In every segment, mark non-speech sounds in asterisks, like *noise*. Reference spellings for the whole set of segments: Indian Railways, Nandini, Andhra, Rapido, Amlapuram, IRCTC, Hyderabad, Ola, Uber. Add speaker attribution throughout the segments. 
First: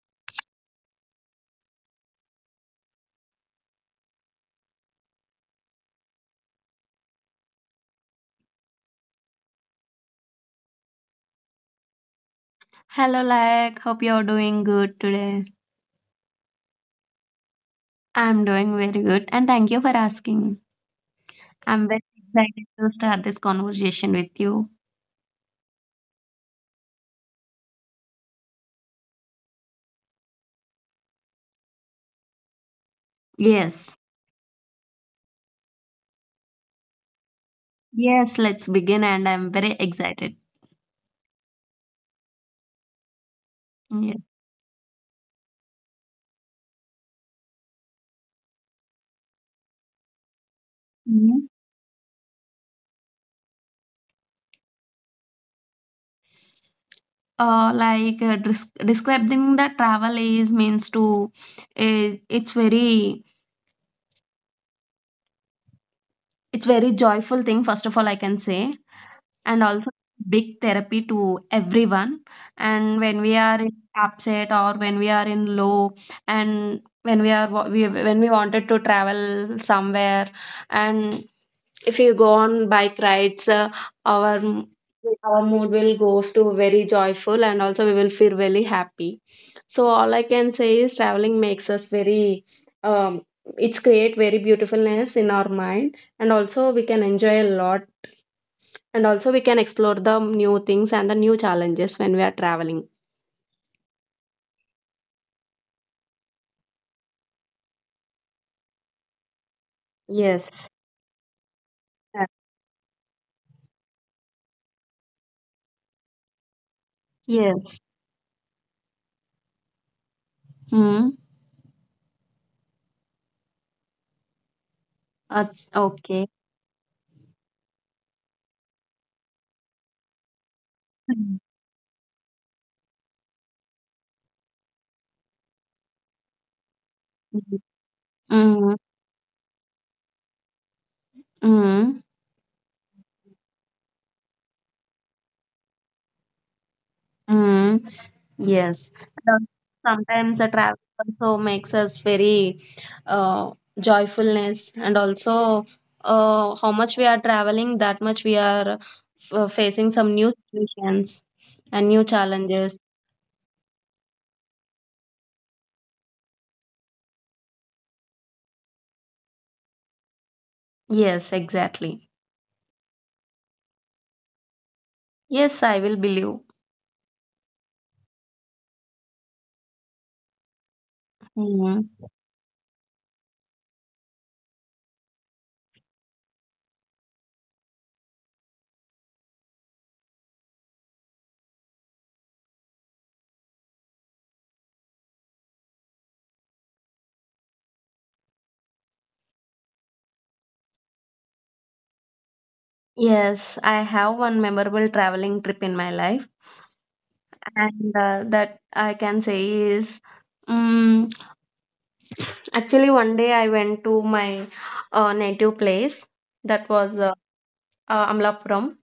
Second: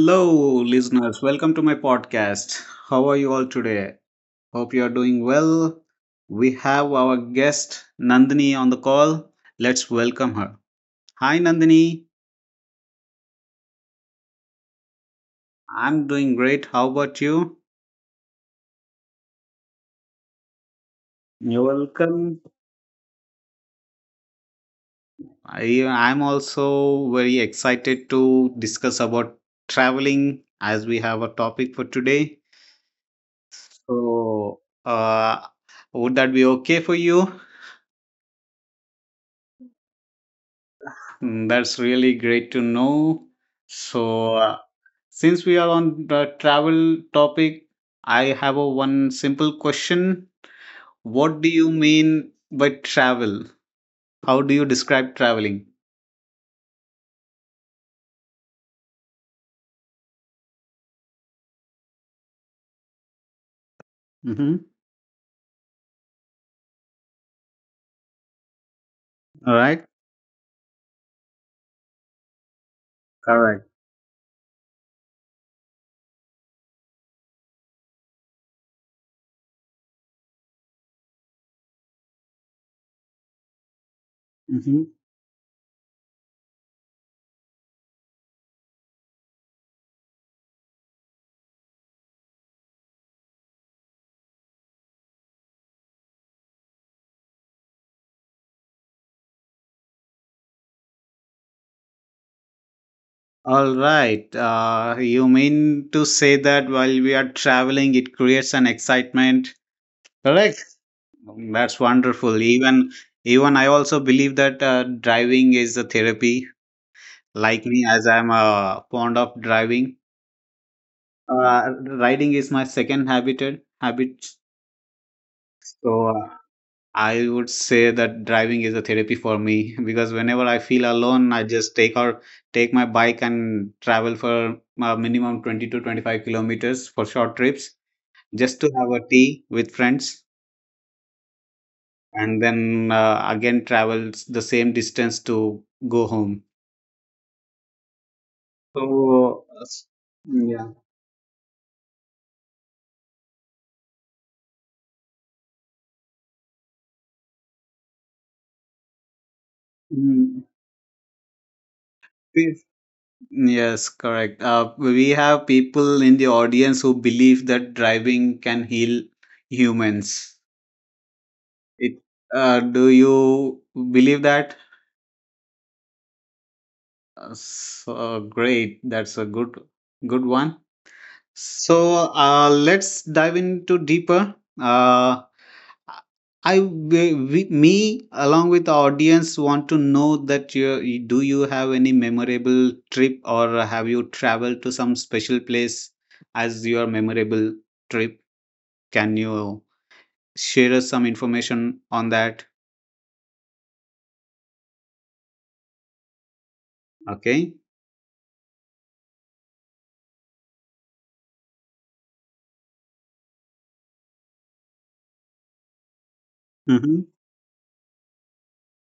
Speaker 1: Hello, listeners. Welcome to my podcast. How are you all today? Hope you are doing well. We have our guest Nandini on the call. Let's welcome her. Hi, Nandini.
Speaker 2: Hello, like, hope you're doing good today.
Speaker 1: I'm doing great. How about you?
Speaker 2: I'm doing very good, and thank you for asking.
Speaker 1: You're
Speaker 2: I'm very
Speaker 1: welcome.
Speaker 2: excited to start this conversation with you.
Speaker 1: I'm also very excited to discuss about traveling as we have a topic for today.
Speaker 2: Yes,
Speaker 1: So, would that be okay for you?
Speaker 2: yes, let's begin, and I'm very excited.
Speaker 1: Mm, that's really great to know.
Speaker 2: Yes.
Speaker 1: So, since we are on the travel topic, I have a one simple question. What
Speaker 2: Mhm.
Speaker 1: do you mean by travel? How do you describe traveling?
Speaker 2: Like describing the travel is means to, uh, it's very,
Speaker 1: Mm-hmm.
Speaker 2: it's very joyful thing. First of all, I can say.
Speaker 1: All
Speaker 2: And
Speaker 1: right.
Speaker 2: also big therapy to everyone, and when we are
Speaker 1: Correct.
Speaker 2: in upset or when we are in low, and when we are when we wanted to travel somewhere, and if you go on bike rides, our
Speaker 1: Mm-hmm.
Speaker 2: our mood will goes to very joyful, and also we will feel really happy, so all I can say is traveling makes us very, um, it's create very beautifulness in our mind, and also we can enjoy a lot. And also, we can explore the new things and the new challenges when we are traveling.
Speaker 1: All right. You mean to say that while we are traveling, it creates an excitement? Correct.
Speaker 2: Yes.
Speaker 1: That's
Speaker 2: Uh,
Speaker 1: wonderful. Even I also believe that driving is a therapy. Like
Speaker 2: Yes.
Speaker 1: me, as I'm fond of driving,
Speaker 2: Mm-hmm.
Speaker 1: uh, riding is my second habit.
Speaker 2: That's
Speaker 1: So
Speaker 2: okay.
Speaker 1: I would say that driving is a therapy for me *laughs* because whenever I feel alone,
Speaker 2: Mm.
Speaker 1: I just take my bike and travel for minimum 20 to 25 kilometers for short
Speaker 2: Mhm.
Speaker 1: trips just to
Speaker 2: Mm-hmm.
Speaker 1: have a tea with friends,
Speaker 2: Mm-hmm.
Speaker 1: and then again travel the same distance to go home.
Speaker 2: Mm-hmm. Yes. And also,
Speaker 1: So uh, s-
Speaker 2: sometimes the
Speaker 1: yeah.
Speaker 2: travel also makes us very, uh, joyfulness, and also, how much we are traveling, that much we are facing some new
Speaker 1: Mm.
Speaker 2: situations and new challenges.
Speaker 1: Yes, correct. We have people in the audience who believe that driving can heal humans.
Speaker 2: Yes,
Speaker 1: It,
Speaker 2: exactly.
Speaker 1: do you believe that?
Speaker 2: Yes, I will believe.
Speaker 1: So great. That's a good, good one.
Speaker 2: Mm.
Speaker 1: So let's dive into deeper. Uh, I, we, Me, along with the audience, want to know that, do you have any memorable trip, or have you traveled to some special place as your memorable trip? Can you share us some information on that?
Speaker 2: Yes, I have one memorable traveling trip in my life,
Speaker 1: Okay.
Speaker 2: and that I can say is, um, actually one day I went to my native place that was
Speaker 1: Mm-hmm.
Speaker 2: Amlapuram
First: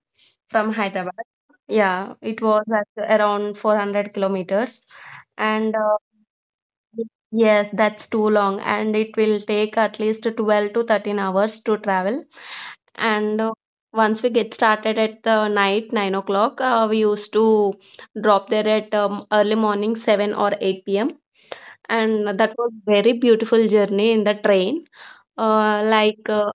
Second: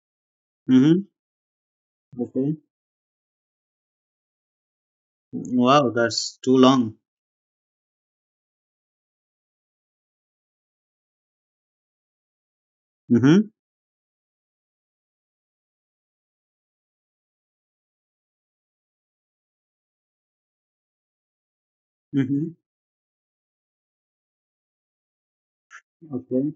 Speaker 2: from
Speaker 1: Mm-hmm.
Speaker 2: Hyderabad. Yeah, it
Speaker 1: Okay.
Speaker 2: was at around 400 kilometers, and
Speaker 1: Wow, that's too long.
Speaker 2: yes, that's too long, and it will take at least 12 to 13 hours to travel. And
Speaker 1: Mm-hmm.
Speaker 2: once we get started at the night, 9 o'clock, we used to drop there at, early morning, 7 or 8 p.m. And
Speaker 1: Mm-hmm.
Speaker 2: that was very beautiful journey in the train. Like,
Speaker 1: Okay.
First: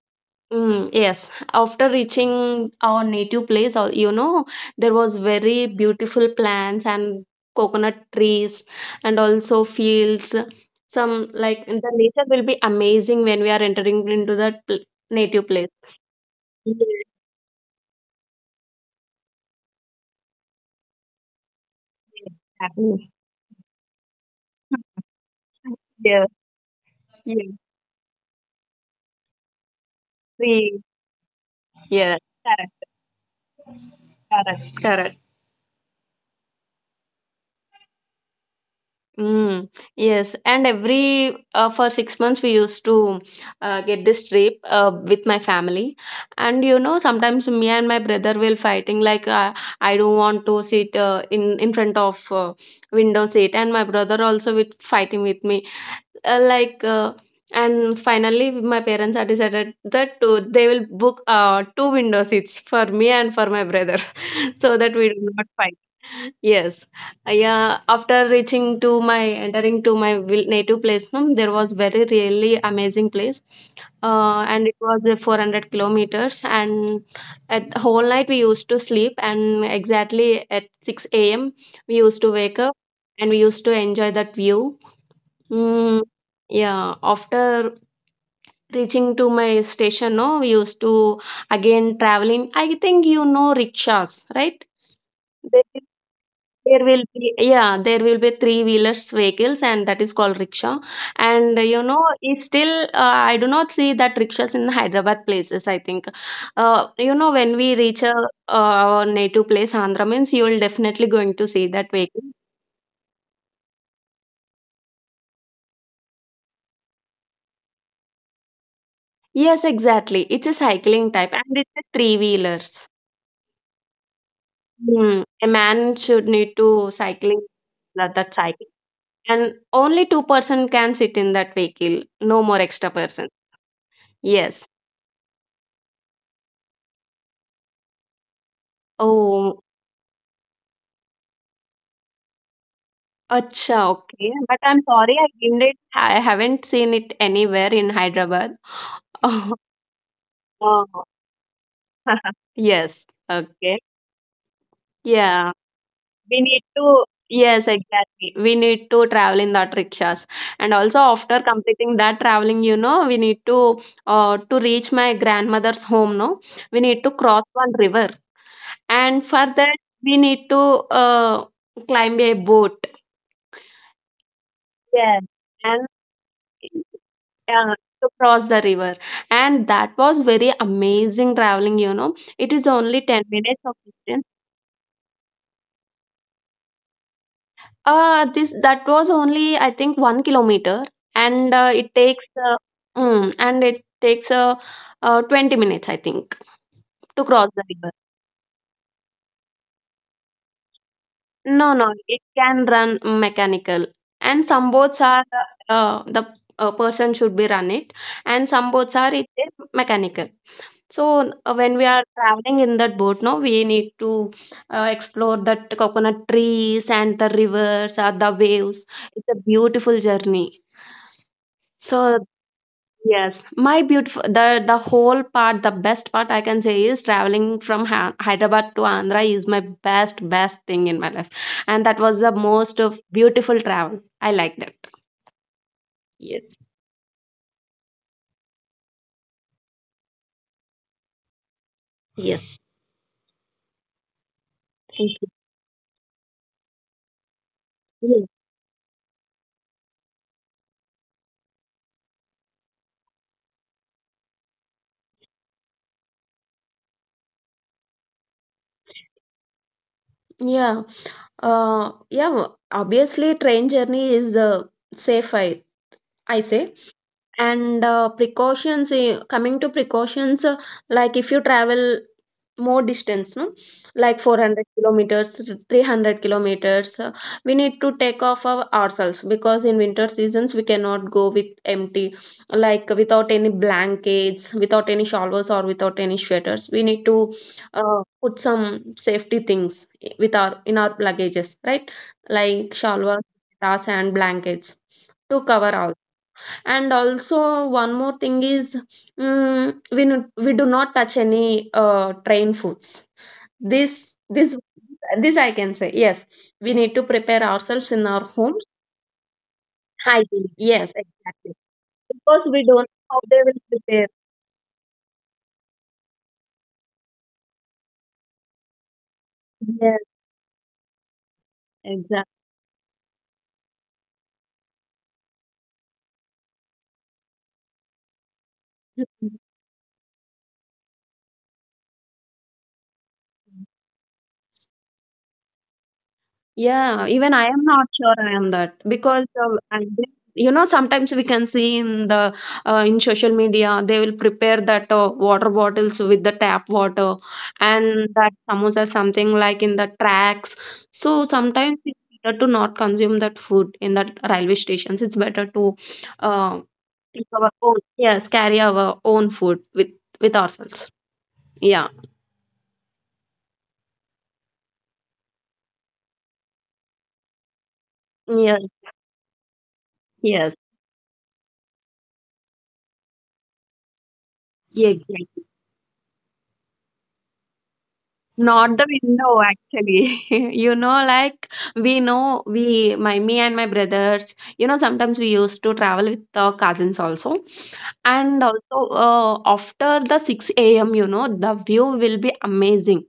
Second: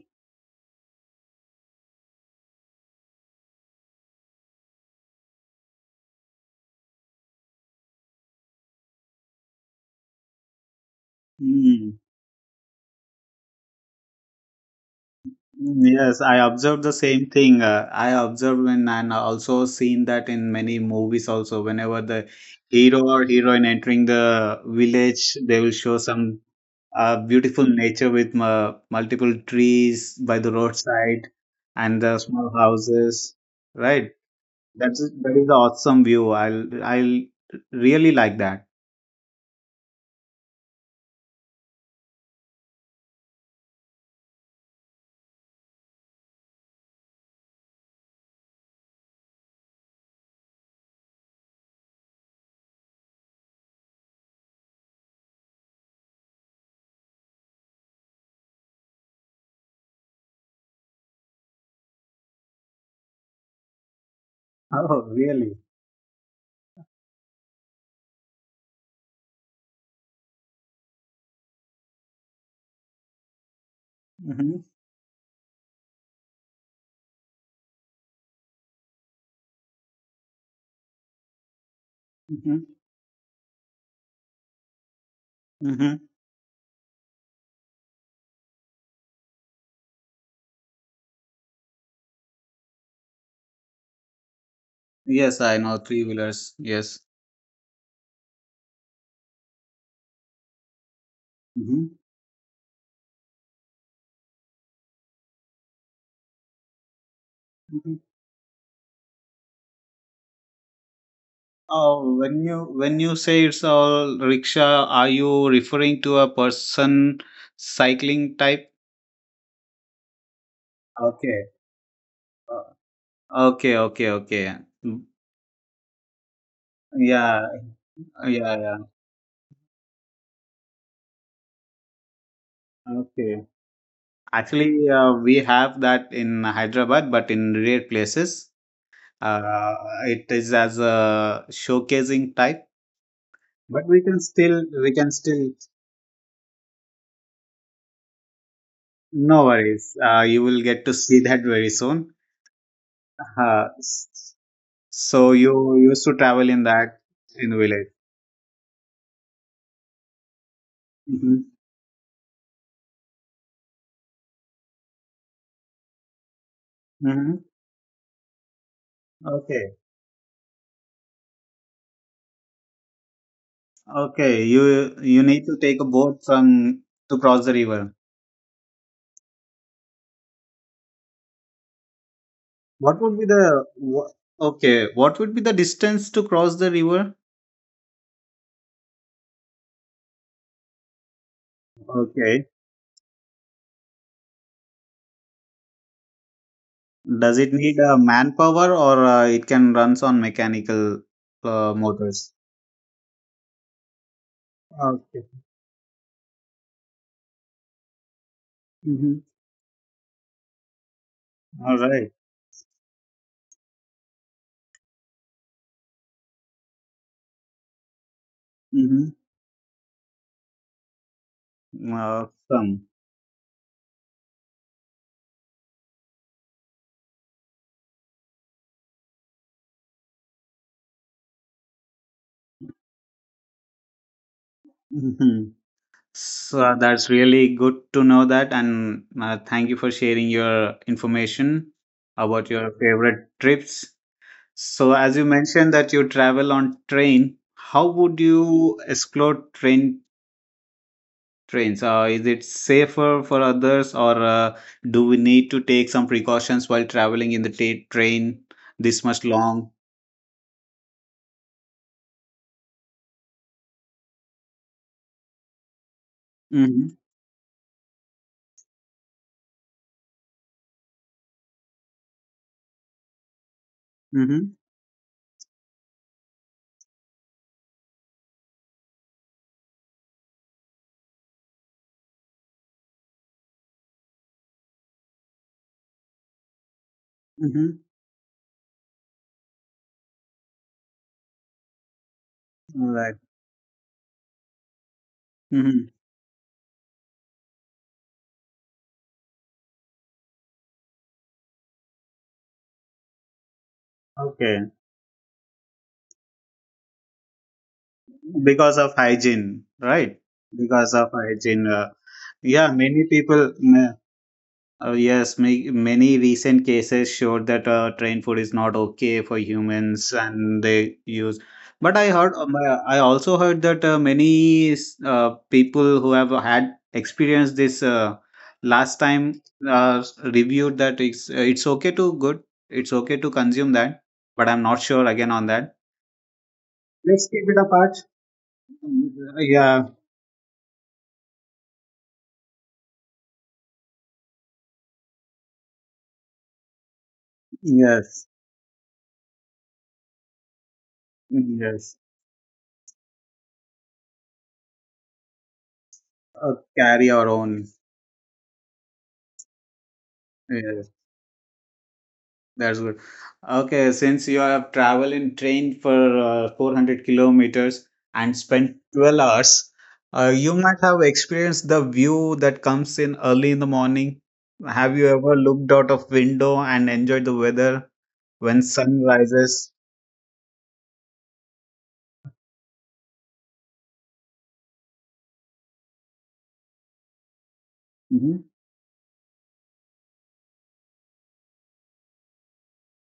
Speaker 2: Yes, after reaching our native place, you know, there was very beautiful plants and coconut trees and also fields. Some like the
Speaker 1: Mm.
Speaker 2: nature will be amazing when we are entering into that native place.
Speaker 1: Yes, I
Speaker 2: Yes,
Speaker 1: observed the same thing. I observed when and also seen that in many movies also. Whenever the
Speaker 2: yes,
Speaker 1: hero
Speaker 2: exactly.
Speaker 1: or heroine entering the village, they will show
Speaker 2: Yes,
Speaker 1: some
Speaker 2: yes,
Speaker 1: beautiful nature with multiple trees by the roadside and the
Speaker 2: yes,
Speaker 1: small
Speaker 2: correct,
Speaker 1: houses. Right?
Speaker 2: correct,
Speaker 1: That's
Speaker 2: correct.
Speaker 1: that is the awesome view. I'll really like that.
Speaker 2: Mm, yes, and every, for 6 months we used to get this trip, with my family, and you know sometimes me and my brother will fighting, like, I don't want to sit, in front of, window seat, and my brother also with fighting with me, uh, like uh, and finally my parents are decided that, they will book, two window seats for me and for my brother so that
Speaker 1: Oh,
Speaker 2: we do not
Speaker 1: really?
Speaker 2: fight. Yes. Yeah. After reaching to my entering to my native place, no, there was very really amazing place,
Speaker 1: Mm-hmm.
Speaker 2: and it was 400 kilometers. And at whole night we used to sleep, and exactly at 6 a.m. we used to wake
Speaker 1: Mm-hmm.
Speaker 2: up, and we used to enjoy that view.
Speaker 1: Mm-hmm.
Speaker 2: Mm, yeah, after reaching to my station, no, we used to again traveling. I think you know rickshaws, right?
Speaker 1: Yes, I
Speaker 2: They
Speaker 1: know three wheelers.
Speaker 2: There
Speaker 1: Yes.
Speaker 2: will be, yeah, there will be three wheelers vehicles, and that is called rickshaw. And you
Speaker 1: Mm-hmm.
Speaker 2: know, it's still, I do not see that rickshaws in Hyderabad places. I think, you know, when we reach a, our native place, Andhra means you will definitely going to see that
Speaker 1: Oh,
Speaker 2: vehicle.
Speaker 1: when you say it's all rickshaw, are you referring to a person cycling type?
Speaker 2: Yes, exactly. It's a cycling type,
Speaker 1: Okay.
Speaker 2: and it's a three wheelers.
Speaker 1: Okay, okay, okay. Mm,
Speaker 2: Hmm. A man should need to
Speaker 1: yeah,
Speaker 2: cycling that
Speaker 1: yeah,
Speaker 2: cycle,
Speaker 1: yeah.
Speaker 2: and only two-person can sit in that vehicle. No more extra person.
Speaker 1: Okay.
Speaker 2: Yes.
Speaker 1: Actually, we have that in Hyderabad, but in rare places.
Speaker 2: Oh,
Speaker 1: Uh, it is as a showcasing type, but
Speaker 2: Acha, okay. But I'm
Speaker 1: we can
Speaker 2: sorry, I
Speaker 1: still
Speaker 2: didn't. I haven't seen it anywhere in Hyderabad.
Speaker 1: no
Speaker 2: *laughs*
Speaker 1: worries. You will get to
Speaker 2: Oh,
Speaker 1: see that very soon.
Speaker 2: *laughs* yes.
Speaker 1: Uh,
Speaker 2: Okay.
Speaker 1: So
Speaker 2: Yeah.
Speaker 1: you used to
Speaker 2: We
Speaker 1: travel
Speaker 2: need
Speaker 1: in that,
Speaker 2: to.
Speaker 1: in the
Speaker 2: Yes,
Speaker 1: village.
Speaker 2: exactly. We need to travel in that rickshaws, and also after
Speaker 1: Hmm.
Speaker 2: completing that traveling, you know, we need to, to reach my grandmother's home. No, we need to cross
Speaker 1: Hmm.
Speaker 2: one river, and for
Speaker 1: Okay.
Speaker 2: that we need to, climb a boat.
Speaker 1: Okay. You
Speaker 2: Yes,
Speaker 1: need to take a
Speaker 2: and
Speaker 1: boat from to cross the
Speaker 2: yeah,
Speaker 1: river.
Speaker 2: to cross the river. And that was very amazing traveling, you know. It is
Speaker 1: What
Speaker 2: only
Speaker 1: would
Speaker 2: 10
Speaker 1: be
Speaker 2: minutes
Speaker 1: the
Speaker 2: of
Speaker 1: wha-
Speaker 2: distance.
Speaker 1: Okay? What would be the distance to cross the river?
Speaker 2: This that was only I think 1 kilometer, and it takes
Speaker 1: Okay.
Speaker 2: uh, mm, and it takes 20 minutes I think to
Speaker 1: Does
Speaker 2: cross
Speaker 1: it
Speaker 2: the
Speaker 1: need
Speaker 2: river.
Speaker 1: manpower, or it can runs on mechanical
Speaker 2: No, no, it
Speaker 1: motors?
Speaker 2: can run mechanical. And some boats are,
Speaker 1: Okay.
Speaker 2: the, person should be run it, and some boats are
Speaker 1: Mm-hmm.
Speaker 2: it is mechanical. So, when
Speaker 1: All
Speaker 2: we are
Speaker 1: right.
Speaker 2: traveling in that boat, no, we need to, explore that coconut trees and the rivers or the waves.
Speaker 1: Mm-hmm.
Speaker 2: It's a beautiful journey. So,
Speaker 1: Awesome.
Speaker 2: yes, my beautiful, the whole part, the best part I can say is traveling from Hyderabad to Andhra is my best thing in my life, and that was the most of beautiful travel. I like that.
Speaker 1: *laughs*
Speaker 2: Yes,
Speaker 1: So that's really good to know that, and thank you for sharing your information about
Speaker 2: yes,
Speaker 1: your favorite trips. So, as you
Speaker 2: thank
Speaker 1: mentioned that you travel on train, how would
Speaker 2: you.
Speaker 1: you explore trains? Is it safer for others, or do we need to take some precautions while traveling in the train this much long?
Speaker 2: Yeah. Yeah. Obviously, train journey is, safe. I say.
Speaker 1: Mm-hmm.
Speaker 2: And, coming to precautions, like if you travel more distance, no? Like
Speaker 1: Mm-hmm.
Speaker 2: 400 kilometers, 300 kilometers, we need to take off ourselves, because in winter seasons we cannot go with empty, like without any blankets, without any shawls, or without any sweaters. We need to,
Speaker 1: Mm-hmm.
Speaker 2: put some safety things with, our luggages, right? Like
Speaker 1: All right.
Speaker 2: shawls, sandals, and blankets to
Speaker 1: Mm-hmm.
Speaker 2: cover. And also one more thing is, we we do not touch any, train foods. this this
Speaker 1: Okay.
Speaker 2: this I can say. Yes, we need to prepare ourselves in our homes.
Speaker 1: Because of hygiene, right?
Speaker 2: Hygiene, yes,
Speaker 1: Because of
Speaker 2: exactly.
Speaker 1: hygiene,
Speaker 2: Because we
Speaker 1: yeah,
Speaker 2: don't
Speaker 1: many
Speaker 2: know how they
Speaker 1: people
Speaker 2: will prepare.
Speaker 1: yes, many recent cases showed that train food is not okay for
Speaker 2: Yes,
Speaker 1: humans, and they use. But I
Speaker 2: exactly.
Speaker 1: heard I also heard that many people who have had experienced this last time reviewed that it's okay to good, it's okay to consume that. But I'm not sure again on that.
Speaker 2: Yeah,
Speaker 1: Let's
Speaker 2: even
Speaker 1: keep
Speaker 2: I
Speaker 1: it
Speaker 2: am not
Speaker 1: apart.
Speaker 2: sure, I am that, because
Speaker 1: Yeah.
Speaker 2: you know sometimes we can see in the, in social media they will prepare that, water bottles with the tap water, and
Speaker 1: Yes,
Speaker 2: that samosa something like in the tracks. So sometimes
Speaker 1: yes.
Speaker 2: it's better to not consume that food in that railway stations. It's better to, uh,
Speaker 1: Carry
Speaker 2: take
Speaker 1: our
Speaker 2: our
Speaker 1: own.
Speaker 2: own, yes, carry our own food with
Speaker 1: Yes,
Speaker 2: ourselves. Yeah.
Speaker 1: that's good. Okay, since you have traveled in train for 400 kilometers and
Speaker 2: Yes.
Speaker 1: spent 12 hours, you
Speaker 2: Yes.
Speaker 1: might have experienced the view that comes in early in the morning.
Speaker 2: Yeah.
Speaker 1: Have you ever looked out of window and enjoyed the weather when
Speaker 2: Not the
Speaker 1: sun
Speaker 2: window,
Speaker 1: rises?
Speaker 2: actually. *laughs* You know, like we know, we, my, me and my brothers, you know, sometimes we used to travel with the cousins also.
Speaker 1: Mm-hmm.
Speaker 2: And also, after the 6 a.m., you know, the view will be amazing.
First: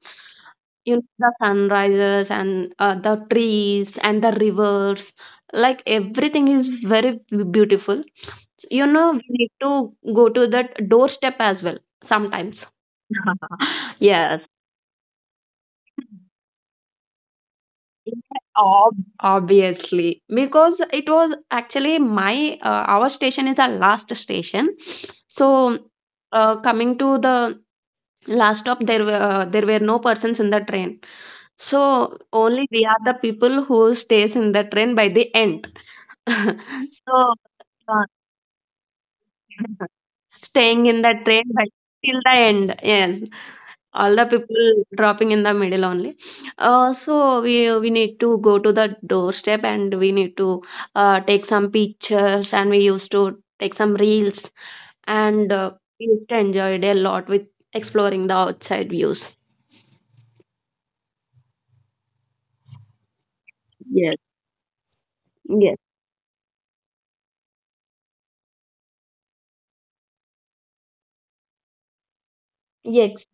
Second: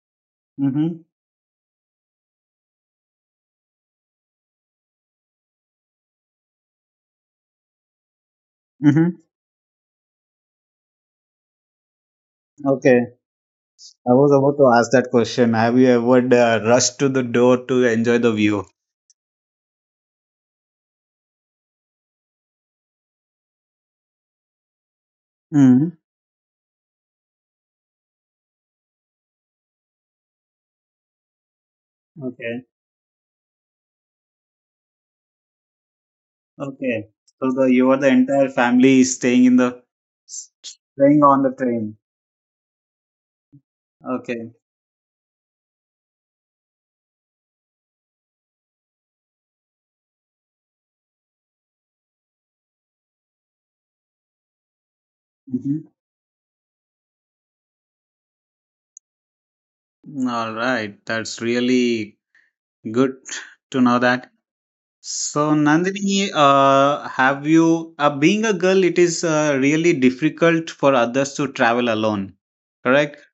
Speaker 2: You
Speaker 1: Mm-hmm.
Speaker 2: know, the sunrises and, the trees and the rivers, like everything is very beautiful. You know,
Speaker 1: Mm-hmm.
Speaker 2: we need to go to the doorstep as well sometimes.
Speaker 1: Okay,
Speaker 2: *laughs*
Speaker 1: I was
Speaker 2: Yes.
Speaker 1: about to ask that question. Have you ever rushed to the door to enjoy the view?
Speaker 2: Ob- Obviously, because it was actually, my our station is the last station, so,
Speaker 1: Mm-hmm.
Speaker 2: coming to the last stop, there were no persons in the train, so
Speaker 1: Okay.
Speaker 2: only we are the people who stays in the train by the end. *laughs*
Speaker 1: Okay.
Speaker 2: So,
Speaker 1: So the you are
Speaker 2: uh,
Speaker 1: the entire family is
Speaker 2: *laughs* staying in the
Speaker 1: staying on
Speaker 2: train
Speaker 1: the
Speaker 2: by
Speaker 1: train.
Speaker 2: till the end, yes. All the
Speaker 1: Okay.
Speaker 2: people dropping in the middle only. So we need to go to the doorstep, and we need to, take some pictures, and we used to take some reels, and,
Speaker 1: Mhm.
Speaker 2: we used to enjoy it a lot with exploring the outside views.
Speaker 1: All right. That's really good to know
Speaker 2: Yes.
Speaker 1: that. So,
Speaker 2: Yes.
Speaker 1: Nandini, have you being a girl? It is really difficult for others to travel alone, correct?
Speaker 2: Yes.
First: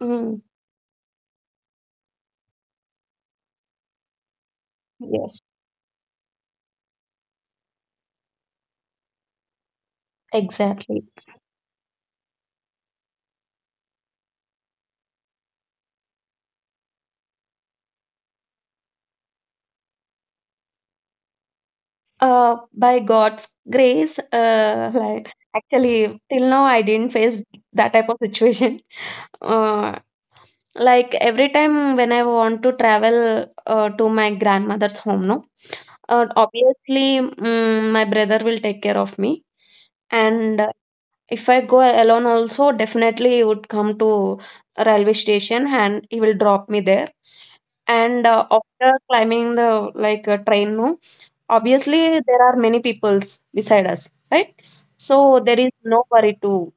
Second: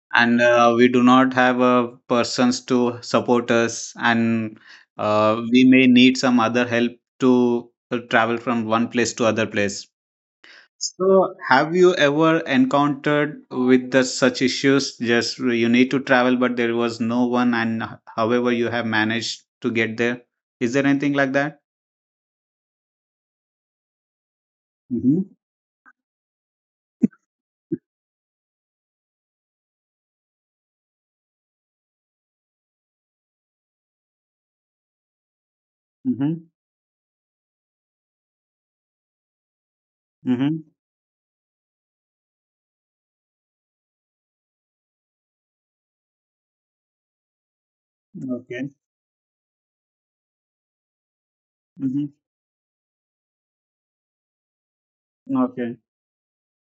Speaker 2: Mm,
Speaker 1: And we do not have persons to support us, and
Speaker 2: yes.
Speaker 1: we may need some other help to travel from one place to other place.
Speaker 2: Exactly.
Speaker 1: So, have you ever encountered with such issues? Just you need to travel, but there was no one, and however you have managed to get there. Is there anything like that?
Speaker 2: By God's grace,
Speaker 1: Mm-hmm.
Speaker 2: like actually till now I didn't face that type of situation. Uh, like every time when I want to travel, to my grandmother's home, no,
Speaker 1: Mm-hmm.
Speaker 2: obviously, my brother will take care of me. And,
Speaker 1: Mm-hmm.
Speaker 2: if I go alone, also definitely he would come to a railway station, and he will drop me there. And,
Speaker 1: Okay.
Speaker 2: after climbing the, like, train, no,
Speaker 1: Mm-hmm.
Speaker 2: obviously there are many peoples beside us, right? So there is
Speaker 1: Okay.
Speaker 2: no worry to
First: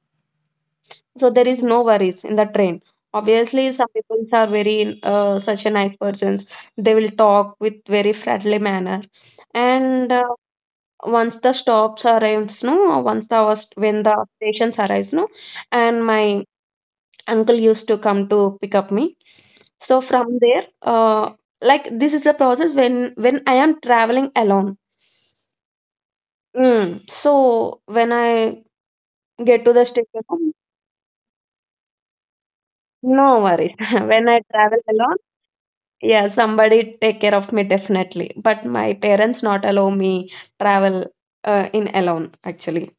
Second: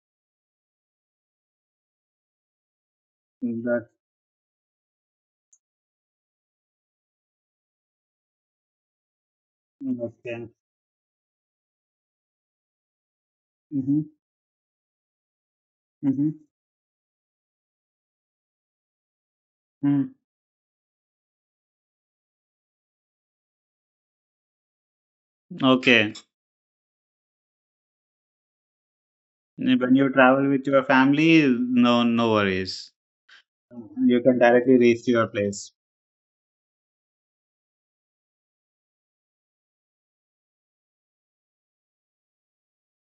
Speaker 2: so there is no worries in the train. Obviously, some
Speaker 1: That,
Speaker 2: people are very, such a nice persons. They will talk with very friendly manner. And,
Speaker 1: okay.
Speaker 2: once the stops arrives, no, once
Speaker 1: Mm-hmm.
Speaker 2: when the stations arrives, no, and
Speaker 1: Mm-hmm.
Speaker 2: my uncle used to come to pick up me. So
Speaker 1: Mm-hmm.
Speaker 2: from there, like this is a process when I am traveling alone.
Speaker 1: Okay.
Speaker 2: Mm. So when I get to the
Speaker 1: When you travel
Speaker 2: station,
Speaker 1: with your family, no, no worries.
Speaker 2: no worries. *laughs*
Speaker 1: You
Speaker 2: When
Speaker 1: can
Speaker 2: I
Speaker 1: directly
Speaker 2: travel
Speaker 1: reach
Speaker 2: alone.
Speaker 1: your place.
Speaker 2: Yeah, somebody take care of me definitely. But my parents not allow me travel, in alone actually.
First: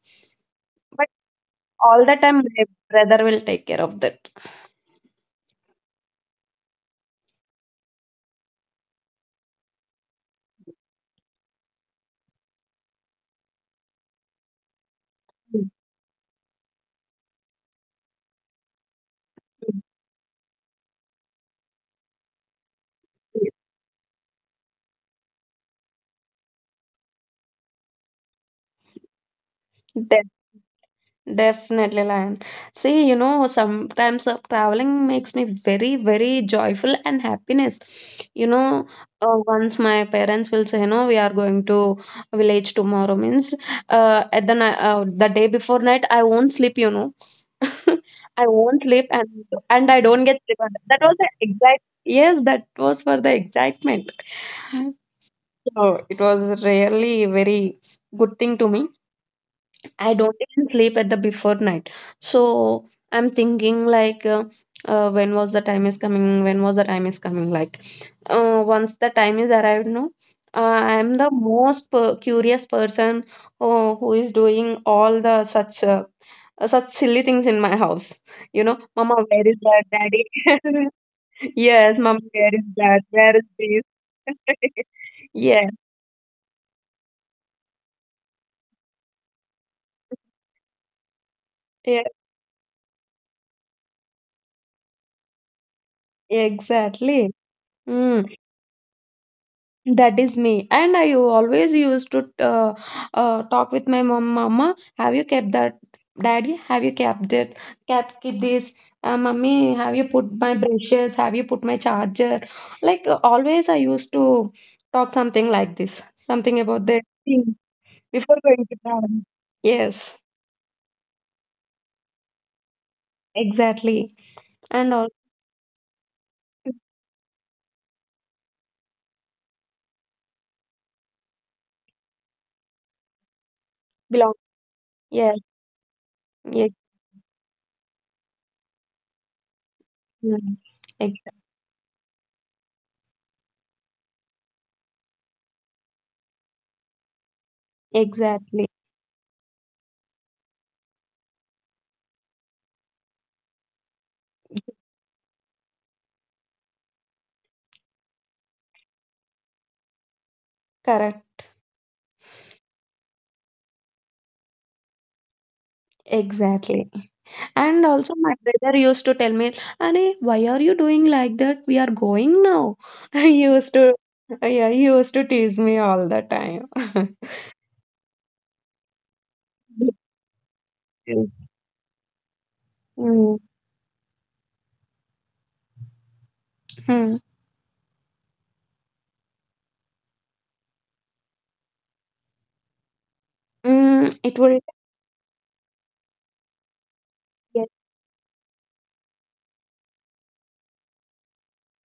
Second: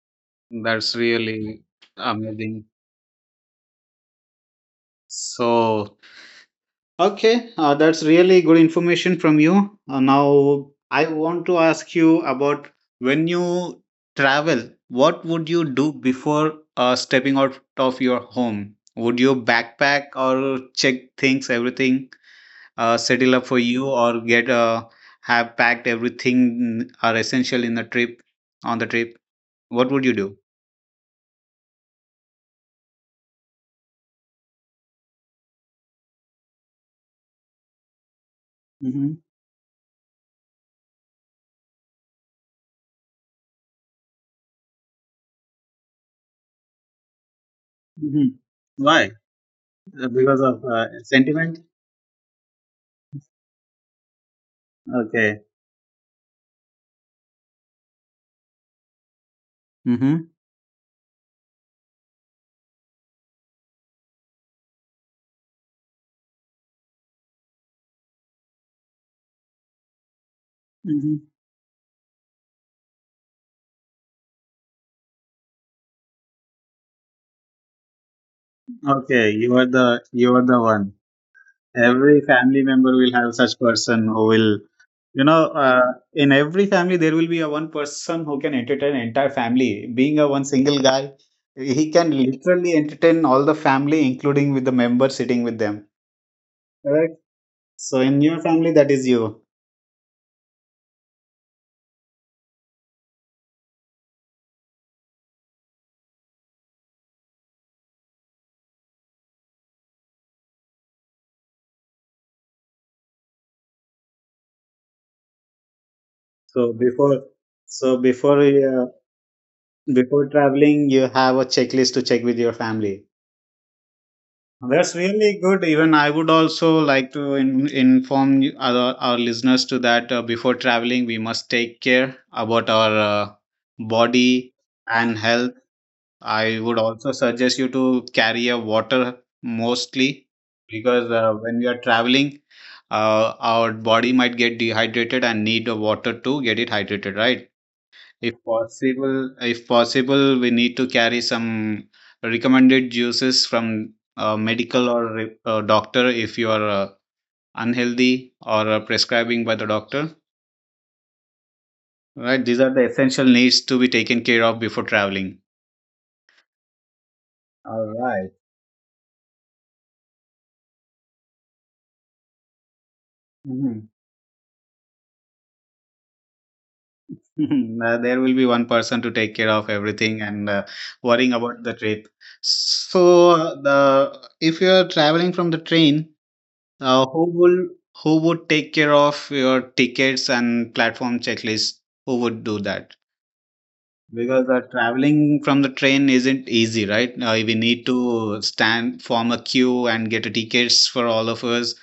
Speaker 1: That's
Speaker 2: But
Speaker 1: really
Speaker 2: all the time my
Speaker 1: amazing.
Speaker 2: brother will take care of that.
Speaker 1: So, okay, that's really good information from you. Now, I want to ask you about when you travel, what would you do before stepping out of your home? Would you
Speaker 2: Mm.
Speaker 1: backpack or check things, everything, settle up for you, or get have packed everything, are essential in the trip on the trip? What would you do?
Speaker 2: Definitely, Lion. See, you know, sometimes, traveling makes me very, very joyful and happiness. You know,
Speaker 1: Hmm.
Speaker 2: once my parents will say, "No, we are going to village tomorrow," means, the day before night, I won't sleep. You know,
Speaker 1: Hmm.
Speaker 2: *laughs* I won't sleep,
Speaker 1: Why?
Speaker 2: and I don't
Speaker 1: Because
Speaker 2: get sleep.
Speaker 1: of
Speaker 2: That was the
Speaker 1: sentiment?
Speaker 2: exact. Yes, that was for the excitement.
Speaker 1: Okay.
Speaker 2: So it was really very good thing to me. I
Speaker 1: Mm-hmm.
Speaker 2: don't even sleep at the before night. So I'm thinking like, when was the time is coming? When was the time is coming? Like, once the time is arrived, no, I'm the most curious person who is doing all the such such silly things in my house. You know, Mama,
Speaker 1: Okay,
Speaker 2: where is
Speaker 1: you are
Speaker 2: that,
Speaker 1: the you are the
Speaker 2: Daddy?
Speaker 1: one.
Speaker 2: *laughs* Yes, Mama,
Speaker 1: Every
Speaker 2: where
Speaker 1: family
Speaker 2: is
Speaker 1: member
Speaker 2: that?
Speaker 1: will
Speaker 2: Where
Speaker 1: have
Speaker 2: is
Speaker 1: such person who
Speaker 2: this?
Speaker 1: will
Speaker 2: *laughs*
Speaker 1: you know
Speaker 2: yeah,
Speaker 1: in every family there will be a one person who can entertain entire family. Being a one single guy, he
Speaker 2: yeah,
Speaker 1: can literally entertain all the family, including with the member sitting with them. Correct.
Speaker 2: exactly.
Speaker 1: So
Speaker 2: Hmm.
Speaker 1: in your family, that is you.
Speaker 2: That is me. And I always used to talk with my mom, Mama, have you kept that? Daddy, have you kept it? Kept Keep this? Mummy, have you put my brushes? Have you put my charger? Like always, I used to talk something like this, something
Speaker 1: So
Speaker 2: about the
Speaker 1: before
Speaker 2: thing
Speaker 1: so
Speaker 2: before
Speaker 1: before
Speaker 2: going to
Speaker 1: uh,
Speaker 2: bed. Yes,
Speaker 1: before traveling, you have a checklist to check with your family.
Speaker 2: exactly. And
Speaker 1: That's
Speaker 2: also
Speaker 1: really good. Even I would also like to inform our listeners to that, before traveling, we must take care about our uh,
Speaker 2: belong.
Speaker 1: body and
Speaker 2: Yes,
Speaker 1: health. I
Speaker 2: yes,
Speaker 1: would also suggest you to carry a water, mostly
Speaker 2: yes.
Speaker 1: because
Speaker 2: Ex-
Speaker 1: when we are traveling, our body might get dehydrated and need the water to get it hydrated, right?
Speaker 2: exactly.
Speaker 1: If possible, we need to carry some recommended juices from medical, or doctor, if you are unhealthy, or prescribing by the doctor.
Speaker 2: Correct.
Speaker 1: Right, these are the essential needs to be taken care of before traveling.
Speaker 2: Exactly.
Speaker 1: All
Speaker 2: And also,
Speaker 1: right.
Speaker 2: my brother used to tell me, "Anne, why are you doing like that? We are going now." *laughs* He used
Speaker 1: Hmm.
Speaker 2: to, yeah, he used to tease me all the time. *laughs*
Speaker 1: *laughs* There will be one person to take care of everything and
Speaker 2: Yes.
Speaker 1: worrying about the trip. So,
Speaker 2: Mm,
Speaker 1: the if you are traveling from the train, Uh,
Speaker 2: hmm.
Speaker 1: who will who would take care of your tickets and platform checklist? Who would do that?
Speaker 2: Mm, it
Speaker 1: Because
Speaker 2: will,
Speaker 1: traveling from the train isn't easy, right? We
Speaker 2: yes,
Speaker 1: need to stand, form a queue, and get a tickets for all of us,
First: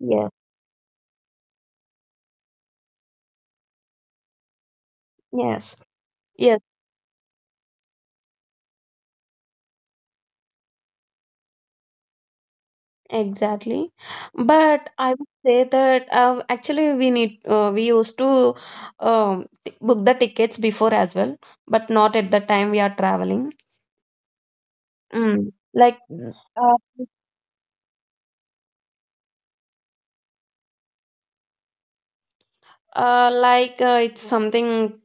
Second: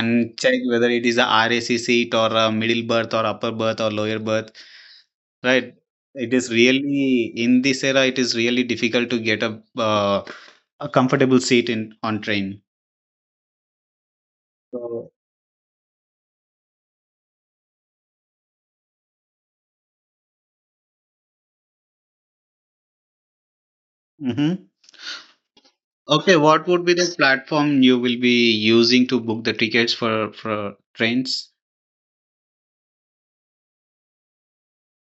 Speaker 2: yes,
Speaker 1: check whether it is a RAC seat or a middle berth or upper berth or lower berth, right?
Speaker 2: yes,
Speaker 1: It is
Speaker 2: yes,
Speaker 1: really in this era. It is really difficult to get a comfortable seat in on train.
Speaker 2: exactly. But I
Speaker 1: So.
Speaker 2: would say that actually we used to book the tickets before as well, but not at the time we are traveling.
Speaker 1: Mhm.
Speaker 2: Mm. Like, yeah.
Speaker 1: Okay, what would be the platform you will be using to book the tickets for trains?
Speaker 2: Like, it's something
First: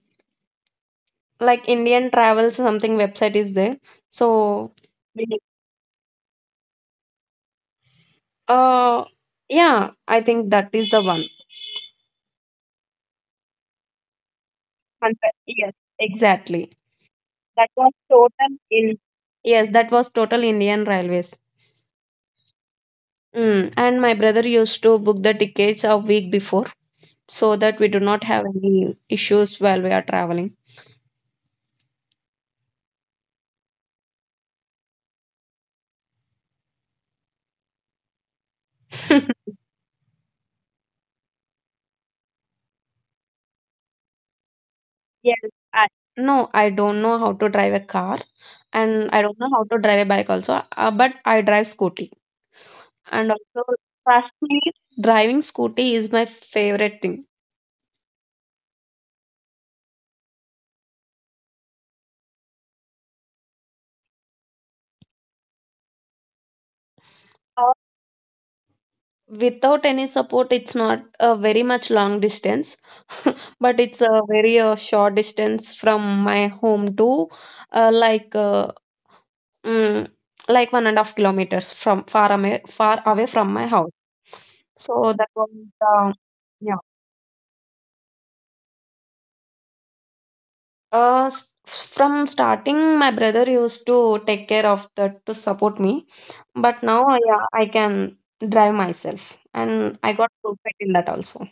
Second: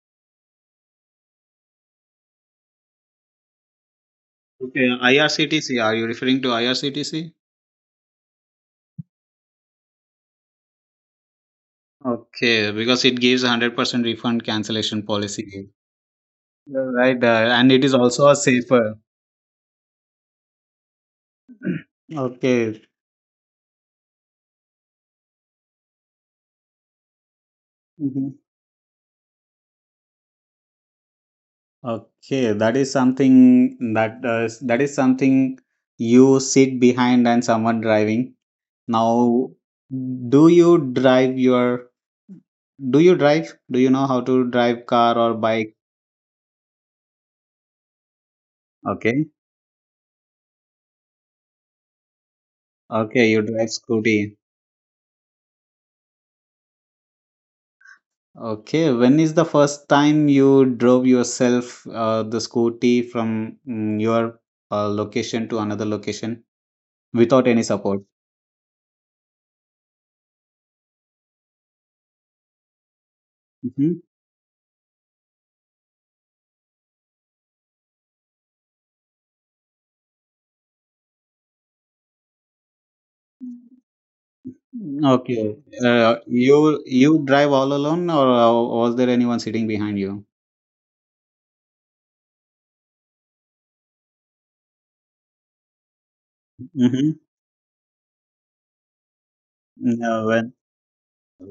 Speaker 2: like Indian Travels something website is there. So,
Speaker 1: Okay,
Speaker 2: really?
Speaker 1: IRCTC. Are you referring to IRCTC?
Speaker 2: uh, yeah, I think that is the one.
Speaker 1: Okay, because it gives 100% refund cancellation
Speaker 2: Hunter,
Speaker 1: policy.
Speaker 2: yes, exactly.
Speaker 1: You're right, and
Speaker 2: That
Speaker 1: it is
Speaker 2: was
Speaker 1: also a
Speaker 2: total
Speaker 1: safer.
Speaker 2: in. Yes, that was total Indian Railways.
Speaker 1: Okay.
Speaker 2: Mm. And my brother used to book the tickets a week before so that we do not
Speaker 1: Mhm.
Speaker 2: have any issues while we are traveling.
Speaker 1: Okay, that is something that uh, that is something you sit behind and someone driving.
Speaker 2: *laughs*
Speaker 1: Now, do you drive your do you drive? Do you know how to drive car or
Speaker 2: Yes,
Speaker 1: bike?
Speaker 2: I no, I don't know how to drive a car, and I
Speaker 1: Okay.
Speaker 2: don't know how to drive a bike also. But I drive scooty, and
Speaker 1: Okay, you drive
Speaker 2: also trust
Speaker 1: scooty.
Speaker 2: me, driving scooty is my favorite thing.
Speaker 1: Okay, when is the first time you drove yourself the scooty from your location to another location without any
Speaker 2: Uh,
Speaker 1: support?
Speaker 2: Without any support, it's not a very much long distance, but
Speaker 1: Hmm.
Speaker 2: it's a very short distance from my home to uh, like uh, mm, like 1.5 kilometers from far away from my house. So that was
Speaker 1: Okay.
Speaker 2: uh,
Speaker 1: Uh,
Speaker 2: yeah.
Speaker 1: you you drive all alone, or was there anyone sitting behind you?
Speaker 2: Uh, s- from starting, my brother used to take care of that to support me, but now
Speaker 1: Mm-hmm.
Speaker 2: I can drive myself, and I
Speaker 1: No,
Speaker 2: got
Speaker 1: when
Speaker 2: perfect in that also.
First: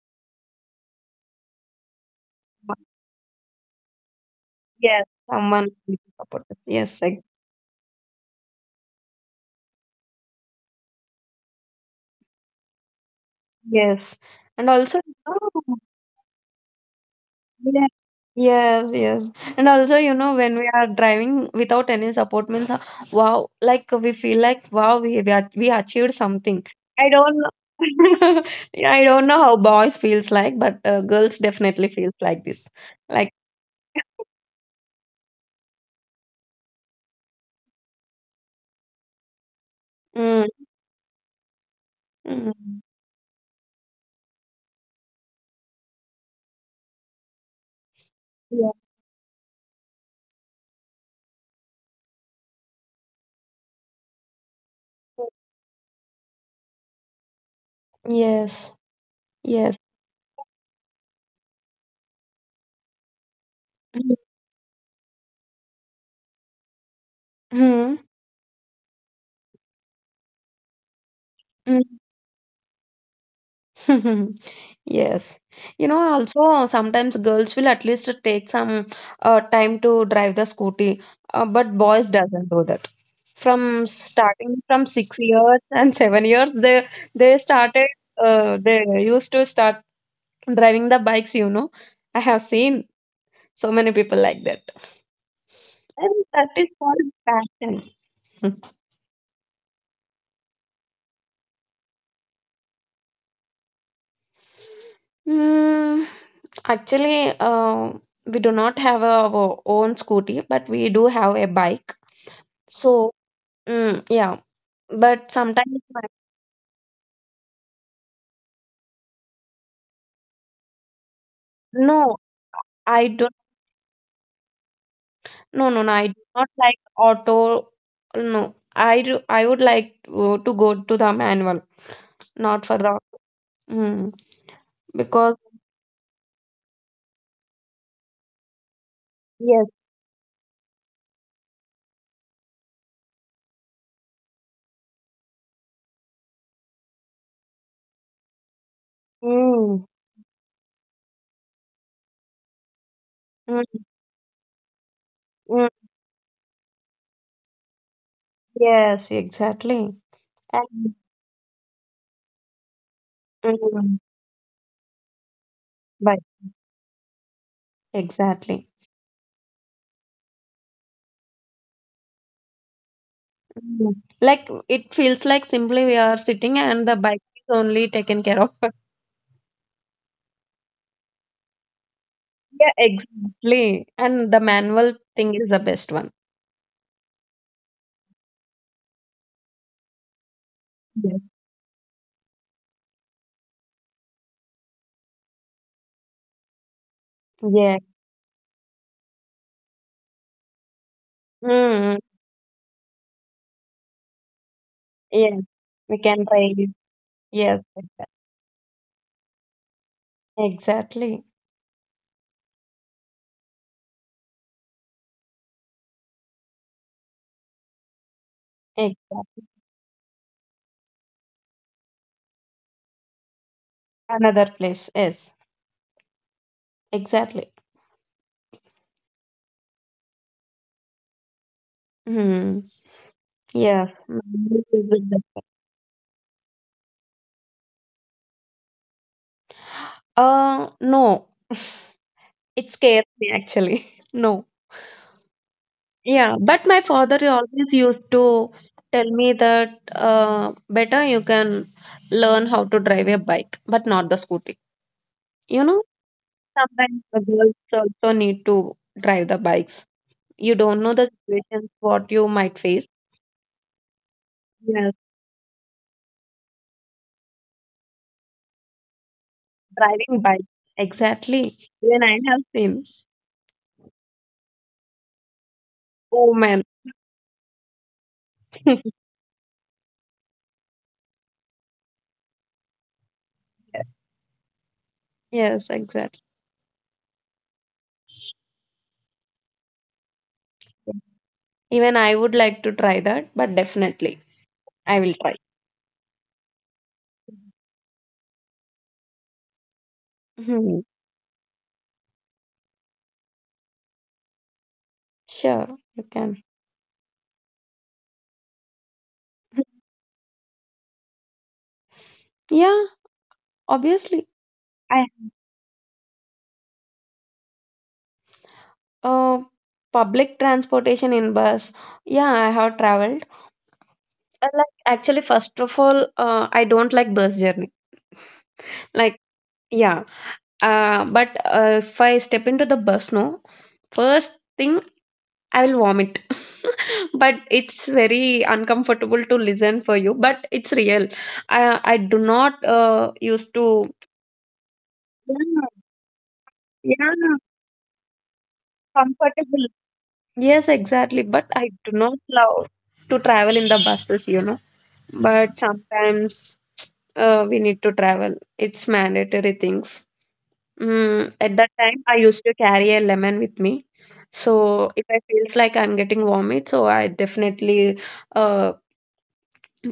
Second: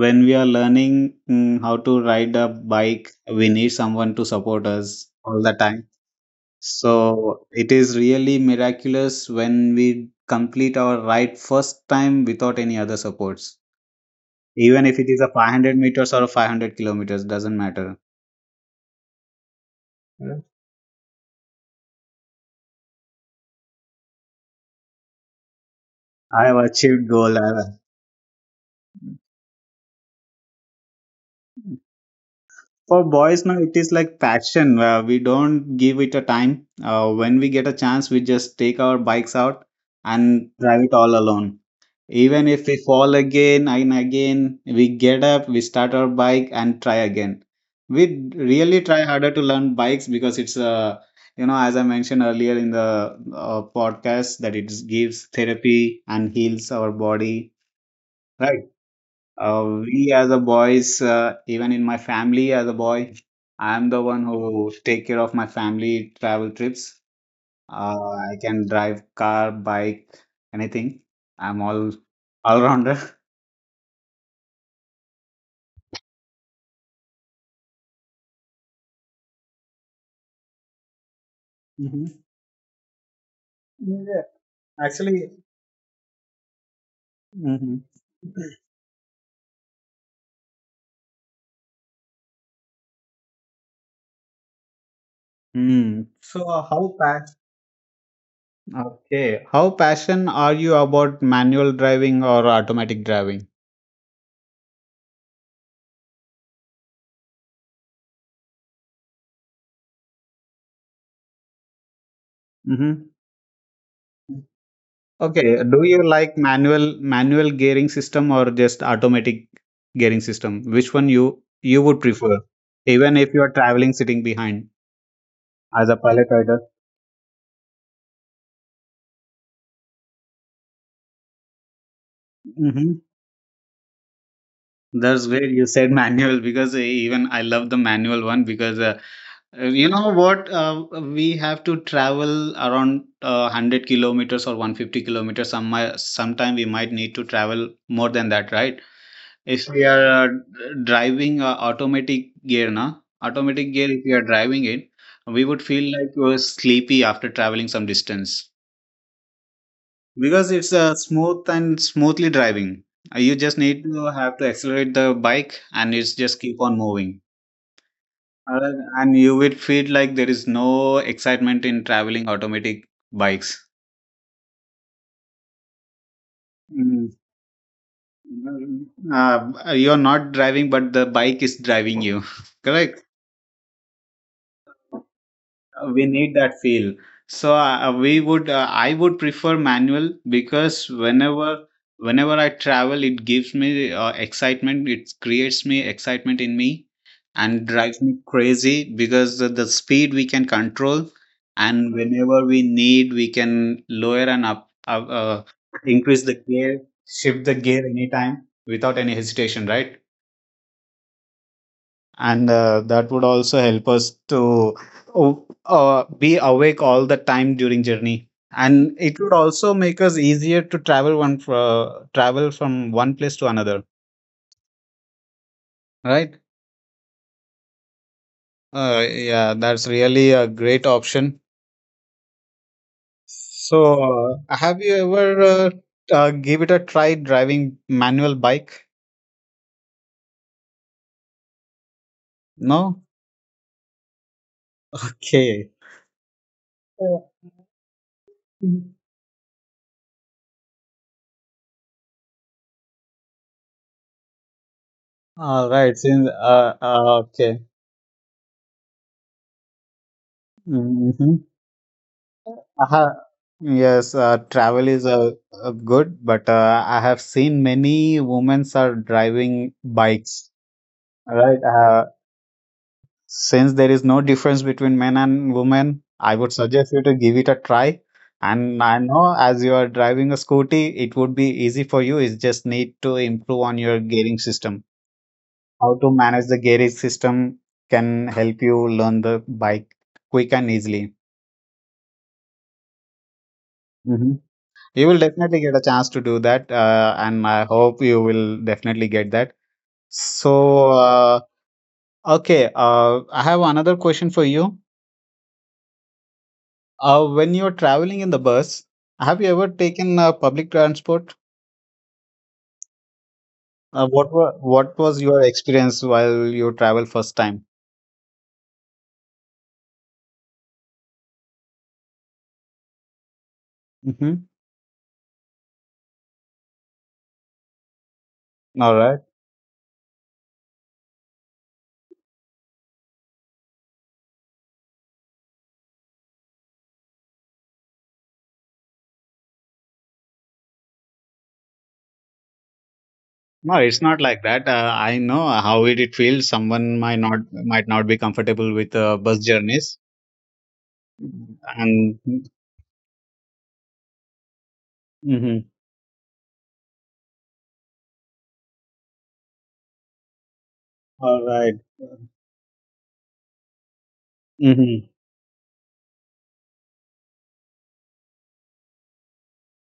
Speaker 1: when we are learning how to ride a
Speaker 2: But
Speaker 1: bike, we need someone to support us
Speaker 2: yes,
Speaker 1: all the
Speaker 2: someone
Speaker 1: time.
Speaker 2: will support us.
Speaker 1: So it is really miraculous when we complete our ride first time without any other supports,
Speaker 2: Yes, and
Speaker 1: even if
Speaker 2: also,
Speaker 1: it
Speaker 2: you
Speaker 1: is a 500
Speaker 2: know,
Speaker 1: meters or a 500 kilometers, doesn't
Speaker 2: yeah.
Speaker 1: matter.
Speaker 2: Yes, yes. And also, you know,
Speaker 1: Yeah.
Speaker 2: when we are driving without any support means, wow, like we feel like, wow, we achieved
Speaker 1: I have
Speaker 2: something.
Speaker 1: achieved
Speaker 2: I don't
Speaker 1: goal. I
Speaker 2: know.
Speaker 1: have-
Speaker 2: *laughs* Yeah, I don't know how boys feels like, but girls definitely feels like this.
Speaker 1: for
Speaker 2: Like,
Speaker 1: boys, now it is like passion. We don't give it a time. When we get a chance, we just take our bikes out
Speaker 2: mm,
Speaker 1: and drive it all alone. Even if we
Speaker 2: mm.
Speaker 1: fall again and again, we get up, we start our bike and try again. We
Speaker 2: Yeah.
Speaker 1: really try harder to learn bikes because it's a, you know, as I mentioned earlier in the podcast, that it gives therapy and heals our body. Right.
Speaker 2: Yes. Yes.
Speaker 1: We as a boys, even in my family as a boy, I'm the one who take care of my family travel trips.
Speaker 2: Mm-hmm.
Speaker 1: I can drive car, bike, anything. I'm all rounder.
Speaker 2: *laughs* Yes. You know, also sometimes girls will at least take some time to drive the scooty, but boys
Speaker 1: *laughs*
Speaker 2: doesn't do that. From
Speaker 1: Yeah.
Speaker 2: starting from six
Speaker 1: Actually,
Speaker 2: years *laughs* and 7 years, they
Speaker 1: hmm
Speaker 2: started.
Speaker 1: *clears throat*
Speaker 2: They used to start driving the bikes. You know, I have seen so many people like that,
Speaker 1: Hmm.
Speaker 2: and
Speaker 1: so
Speaker 2: that
Speaker 1: uh,
Speaker 2: is
Speaker 1: how
Speaker 2: called
Speaker 1: fast?
Speaker 2: passion. *laughs*
Speaker 1: Okay. How passionate are you about manual driving or automatic driving?
Speaker 2: Mm, actually, we do not have a, our own scooty, but we do have a bike.
Speaker 1: hmm
Speaker 2: So mm, yeah, but
Speaker 1: Okay.
Speaker 2: sometimes
Speaker 1: Do
Speaker 2: my
Speaker 1: you like manual gearing system or just automatic gearing system? Which one you would
Speaker 2: no,
Speaker 1: prefer?
Speaker 2: I
Speaker 1: Even if
Speaker 2: don't.
Speaker 1: you are traveling sitting behind
Speaker 2: No, no,
Speaker 1: as
Speaker 2: no.
Speaker 1: a
Speaker 2: I do
Speaker 1: pilot
Speaker 2: not
Speaker 1: rider.
Speaker 2: like auto. No, I do. I would like to go to the manual, not for the.
Speaker 1: Mm-hmm.
Speaker 2: Mm,
Speaker 1: That's
Speaker 2: because
Speaker 1: great you said *laughs* manual because even I love the manual one because
Speaker 2: yes.
Speaker 1: you know what we have to travel around 100 kilometers or 150 kilometers sometime we might need to travel more than that, right? If we
Speaker 2: Mm,
Speaker 1: are driving automatic
Speaker 2: mm,
Speaker 1: gear, if we are driving it, we would
Speaker 2: mm,
Speaker 1: feel like we are sleepy after traveling some distance,
Speaker 2: yes, exactly.
Speaker 1: because it's
Speaker 2: And
Speaker 1: smooth and smoothly driving. You just need
Speaker 2: mm,
Speaker 1: to have to accelerate the bike and it's
Speaker 2: bike.
Speaker 1: just keep on moving.
Speaker 2: Exactly.
Speaker 1: Uh, and you will feel like there is no excitement in traveling automatic bikes.
Speaker 2: Mm. Like it feels like simply we are sitting and the
Speaker 1: Mm.
Speaker 2: bike is only taken care of.
Speaker 1: You're not driving, but the bike is driving you. *laughs*
Speaker 2: Yeah,
Speaker 1: Correct?
Speaker 2: exactly. And the manual thing is the best
Speaker 1: We
Speaker 2: one.
Speaker 1: need that feel, so we would I would prefer manual because
Speaker 2: Yes.
Speaker 1: whenever I travel it gives me excitement, it creates me excitement in me and
Speaker 2: Yeah.
Speaker 1: drives me crazy because the speed we can control, and
Speaker 2: Mm,
Speaker 1: whenever we need we can lower and up, up
Speaker 2: yes,
Speaker 1: uh,
Speaker 2: we
Speaker 1: increase
Speaker 2: can
Speaker 1: the
Speaker 2: raise.
Speaker 1: gear, shift the
Speaker 2: Yes,
Speaker 1: gear
Speaker 2: exa-
Speaker 1: anytime without any hesitation, right?
Speaker 2: exactly.
Speaker 1: And that would also help us to be awake all the time during journey, and it would
Speaker 2: Exactly.
Speaker 1: also make us easier to travel travel from one place to another,
Speaker 2: Another place. Yes,
Speaker 1: right?
Speaker 2: exactly.
Speaker 1: Yeah, that's really a great option.
Speaker 2: Mm, yes.
Speaker 1: So
Speaker 2: Maldives is
Speaker 1: have you
Speaker 2: the best.
Speaker 1: ever give it a try driving manual bike?
Speaker 2: No. *laughs* It
Speaker 1: No.
Speaker 2: scares me actually. *laughs* No.
Speaker 1: Okay.
Speaker 2: Yeah, but my father
Speaker 1: Uh,
Speaker 2: always used to
Speaker 1: mhm.
Speaker 2: tell me that better you can learn how to drive a bike, but not the scooty. You
Speaker 1: All
Speaker 2: know,
Speaker 1: right, since
Speaker 2: sometimes the girls
Speaker 1: okay.
Speaker 2: also need to drive the bikes. You don't know the
Speaker 1: Mhm.
Speaker 2: situations what you might face.
Speaker 1: Uh, yes, travel
Speaker 2: Yes,
Speaker 1: is good, but I have seen many women are driving
Speaker 2: driving bike.
Speaker 1: bikes,
Speaker 2: Exactly.
Speaker 1: right?
Speaker 2: Even I have seen.
Speaker 1: Since there is no difference between men and women,
Speaker 2: Oh
Speaker 1: I would
Speaker 2: man.
Speaker 1: suggest you to give it a try. And I
Speaker 2: *laughs*
Speaker 1: know as you are driving a scooty, it would be easy for you. It's just need to improve on your gearing system.
Speaker 2: Yes,
Speaker 1: How to
Speaker 2: exactly.
Speaker 1: manage the gearing system can help you learn the bike quick and easily.
Speaker 2: Even I would like to try that, but definitely
Speaker 1: Mhm.
Speaker 2: I
Speaker 1: You
Speaker 2: will
Speaker 1: will
Speaker 2: try.
Speaker 1: definitely get a chance to do that, and I hope you will definitely get that.
Speaker 2: Hmm.
Speaker 1: So, okay, I have another question for you.
Speaker 2: Sure, you can.
Speaker 1: When you're traveling in the bus, have you ever
Speaker 2: *laughs*
Speaker 1: taken public transport?
Speaker 2: Yeah, obviously.
Speaker 1: What
Speaker 2: I
Speaker 1: was your experience while you travel first time?
Speaker 2: uh Public transportation in bus. Yeah, I have traveled.
Speaker 1: Mm-hmm.
Speaker 2: I like actually first of all, I don't like bus journey.
Speaker 1: All
Speaker 2: Like,
Speaker 1: right.
Speaker 2: yeah. But if I step into the bus, no, first thing I will vomit. *laughs* But it's very uncomfortable to listen for you. But it's real. I do not used to.
Speaker 1: No, it's not like that. I know
Speaker 2: Yeah,
Speaker 1: how it feels. Someone might
Speaker 2: yeah,
Speaker 1: not be comfortable with bus
Speaker 2: comfortable.
Speaker 1: journeys,
Speaker 2: Yes, exactly. But I do not
Speaker 1: and
Speaker 2: love to travel in the buses, you know. But
Speaker 1: mhm.
Speaker 2: sometimes we need to travel. It's mandatory things. Mm,
Speaker 1: All
Speaker 2: at that
Speaker 1: right.
Speaker 2: time, I used to carry a lemon with me. So if
Speaker 1: Mm-hmm.
Speaker 2: I feels like I'm getting vomit, so I definitely uh,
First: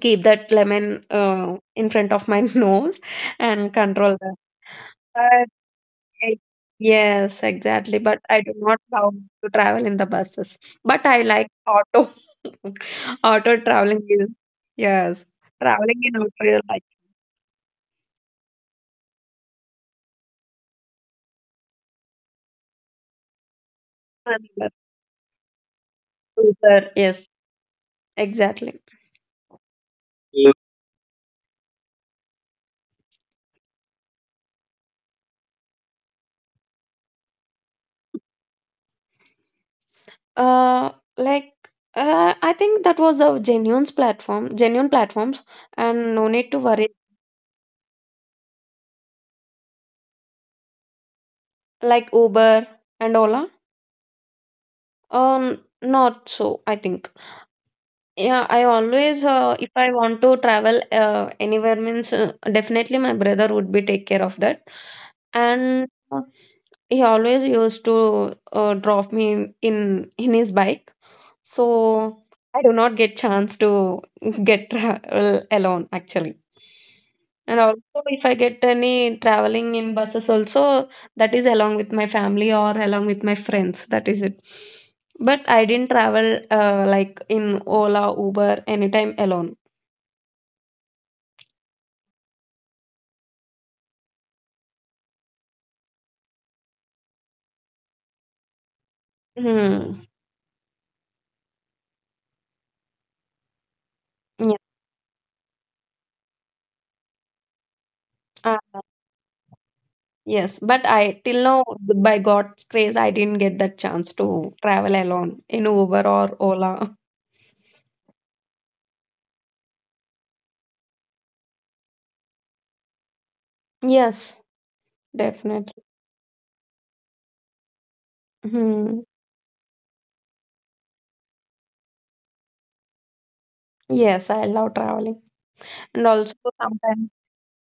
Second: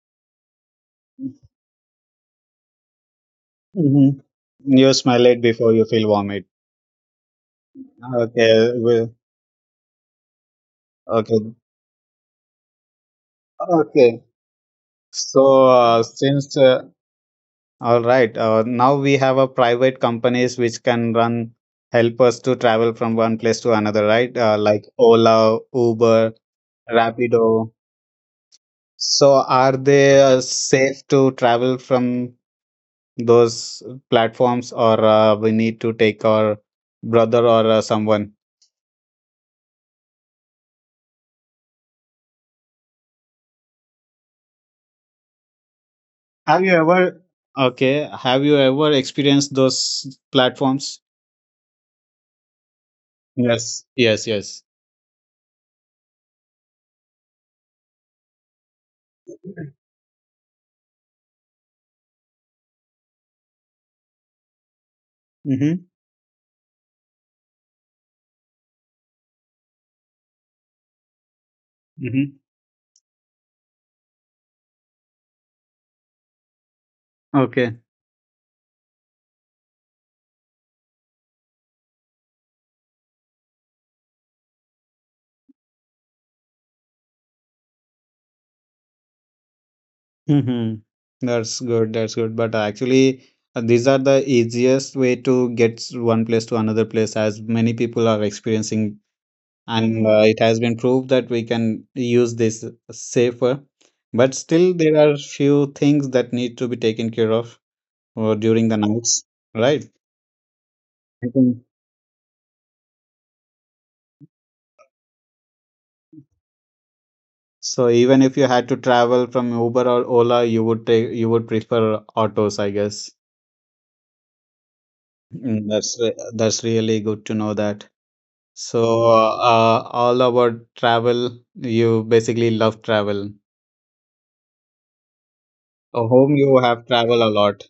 Speaker 2: keep that lemon in front of my *laughs* nose and control
Speaker 1: Mm-hmm.
Speaker 2: that.
Speaker 1: You smell it
Speaker 2: But
Speaker 1: before you feel
Speaker 2: I-
Speaker 1: vomit.
Speaker 2: yes, exactly. But I do
Speaker 1: Okay.
Speaker 2: not
Speaker 1: Well,
Speaker 2: love to travel in the buses. But I like
Speaker 1: okay.
Speaker 2: auto. *laughs* Auto traveling
Speaker 1: Okay.
Speaker 2: is Yes,
Speaker 1: So
Speaker 2: traveling in auto
Speaker 1: since
Speaker 2: is like
Speaker 1: all right, now we have a private companies which can run help us to travel from one place to another, right?
Speaker 2: another
Speaker 1: Like Ola, Uber,
Speaker 2: super. Yes,
Speaker 1: Rapido.
Speaker 2: exactly.
Speaker 1: So are they safe to travel from those platforms, or we need to take our brother or someone?
Speaker 2: Uh, like I think that was a genuine platform, genuine platforms, and no need to
Speaker 1: Have you
Speaker 2: worry.
Speaker 1: ever okay? Have you ever experienced those platforms?
Speaker 2: Like Uber and Ola,
Speaker 1: Yes, yes, yes.
Speaker 2: not so. I think. Yeah, I always, if I want to travel anywhere, means definitely my brother would be take care of that.
Speaker 1: Mm-hmm.
Speaker 2: And he always used to drop me in his bike. So
Speaker 1: Mm-hmm.
Speaker 2: I do not get chance to get *laughs* travel alone actually. And
Speaker 1: Okay.
Speaker 2: also, if I get any traveling in buses also, that is along with my family or along with my friends. That is it. But I didn't travel like in Ola, Uber, anytime alone.
Speaker 1: Mm-hmm. That's good. That's good. But actually, these are the easiest way to get one place to another place, as many people are experiencing,
Speaker 2: Hmm.
Speaker 1: and it has been proved that we can use this safer. But
Speaker 2: Yeah.
Speaker 1: still, there are few things that need to be taken care of
Speaker 2: Uh,
Speaker 1: during the nights, right?
Speaker 2: yes, but I till now, by God's grace, I didn't get that chance to travel alone in Uber or Ola.
Speaker 1: So even if you had to travel from Uber or Ola, you would prefer autos, I guess.
Speaker 2: Yes,
Speaker 1: Mm,
Speaker 2: definitely.
Speaker 1: That's really good to know that. So
Speaker 2: Hmm.
Speaker 1: all about travel, you basically love travel.
Speaker 2: Yes, I love traveling, and
Speaker 1: Whom
Speaker 2: also
Speaker 1: you have
Speaker 2: sometimes
Speaker 1: traveled a lot.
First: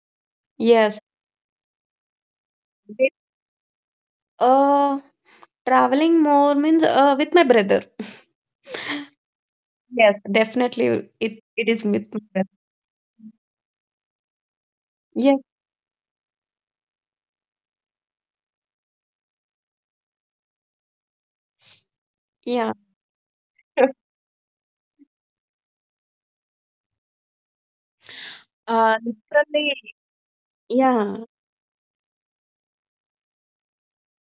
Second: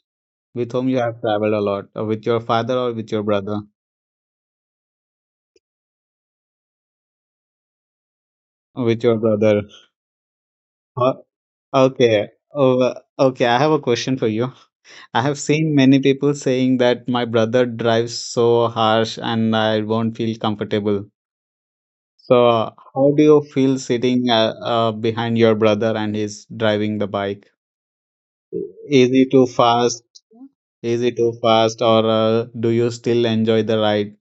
Speaker 1: With whom
Speaker 2: yes,
Speaker 1: you have traveled a lot. With your father or with
Speaker 2: with,
Speaker 1: your brother?
Speaker 2: uh, traveling more means with my brother.
Speaker 1: With your brother.
Speaker 2: Yes, definitely,
Speaker 1: Uh,
Speaker 2: it is with my
Speaker 1: okay.
Speaker 2: brother.
Speaker 1: Oh, okay, I have a question for you. I have
Speaker 2: Yes,
Speaker 1: seen many people saying that my brother drives so harsh and I won't feel comfortable. So,
Speaker 2: yeah.
Speaker 1: how do you feel
Speaker 2: *laughs*
Speaker 1: sitting behind your brother and he's driving the bike? Is he too
Speaker 2: Literally,
Speaker 1: fast? Is he
Speaker 2: yeah.
Speaker 1: too fast, or do you still enjoy the ride?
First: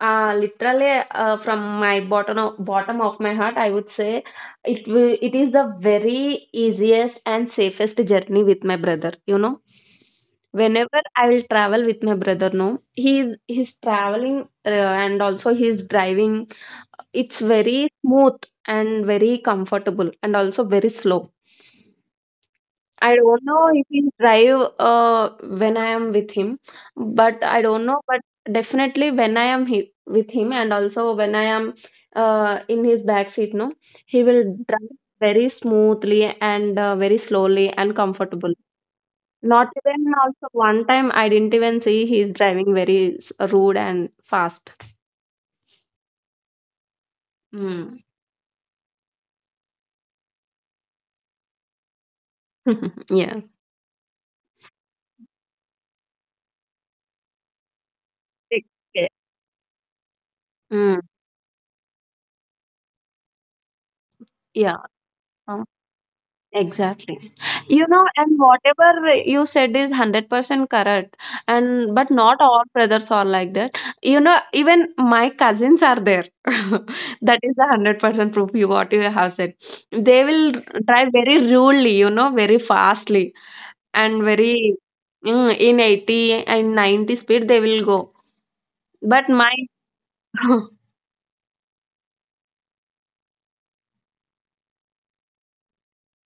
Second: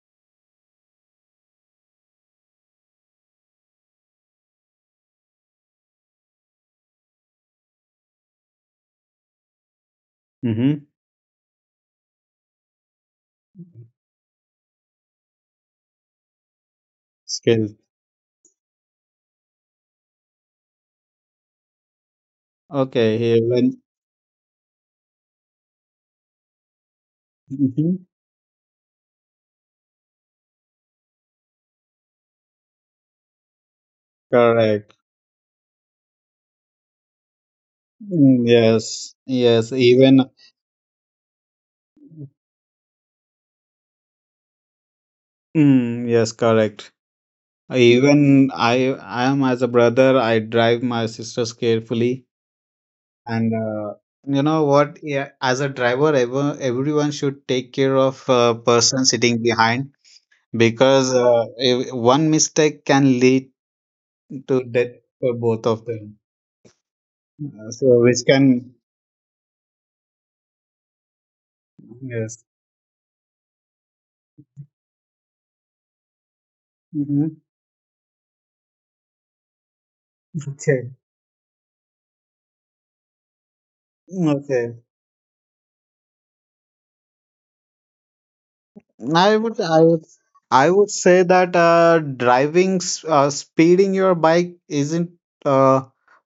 Speaker 2: Literally, from bottom of my heart, I would say it is the very easiest and safest journey with my brother. You know,
Speaker 1: Mm-hmm.
Speaker 2: whenever I will travel with my brother, no, he's traveling and also he's driving. It's
Speaker 1: Skills.
Speaker 2: very smooth and very comfortable and also very slow. I
Speaker 1: Okay,
Speaker 2: don't know
Speaker 1: even
Speaker 2: if he'll drive when I am with him, but I don't
Speaker 1: mm-hmm.
Speaker 2: know. But definitely when I am with him, and also when I am in his back seat, no, he will drive
Speaker 1: Correct.
Speaker 2: very smoothly and very slowly and
Speaker 1: Mm,
Speaker 2: comfortable.
Speaker 1: yes,
Speaker 2: Not
Speaker 1: yes,
Speaker 2: even
Speaker 1: even
Speaker 2: also one time I didn't even see he's driving very rude and fast.
Speaker 1: mm, yes, correct.
Speaker 2: Mm.
Speaker 1: Even I am as a brother. I drive my sisters carefully,
Speaker 2: *laughs* Yeah.
Speaker 1: and you know what, yeah, as a driver, everyone should take care of person
Speaker 2: Okay.
Speaker 1: sitting behind,
Speaker 2: Mm.
Speaker 1: because if one mistake can lead to
Speaker 2: Yeah.
Speaker 1: death for both of them,
Speaker 2: Exactly. You
Speaker 1: so
Speaker 2: know,
Speaker 1: which
Speaker 2: and
Speaker 1: can
Speaker 2: whatever you said is 100% correct. And but not
Speaker 1: yes.
Speaker 2: all brothers are like that. You know, even my cousins are there. *laughs* That
Speaker 1: Mhm.
Speaker 2: is the 100% proof you what you have said. They will
Speaker 1: *laughs* Okay,
Speaker 2: drive very rudely, you know, very fastly and very
Speaker 1: okay.
Speaker 2: mm, in 80 and 90 speed they will go. But
Speaker 1: I
Speaker 2: my
Speaker 1: would, I would,
Speaker 2: *laughs*
Speaker 1: I would say that speeding your bike isn't a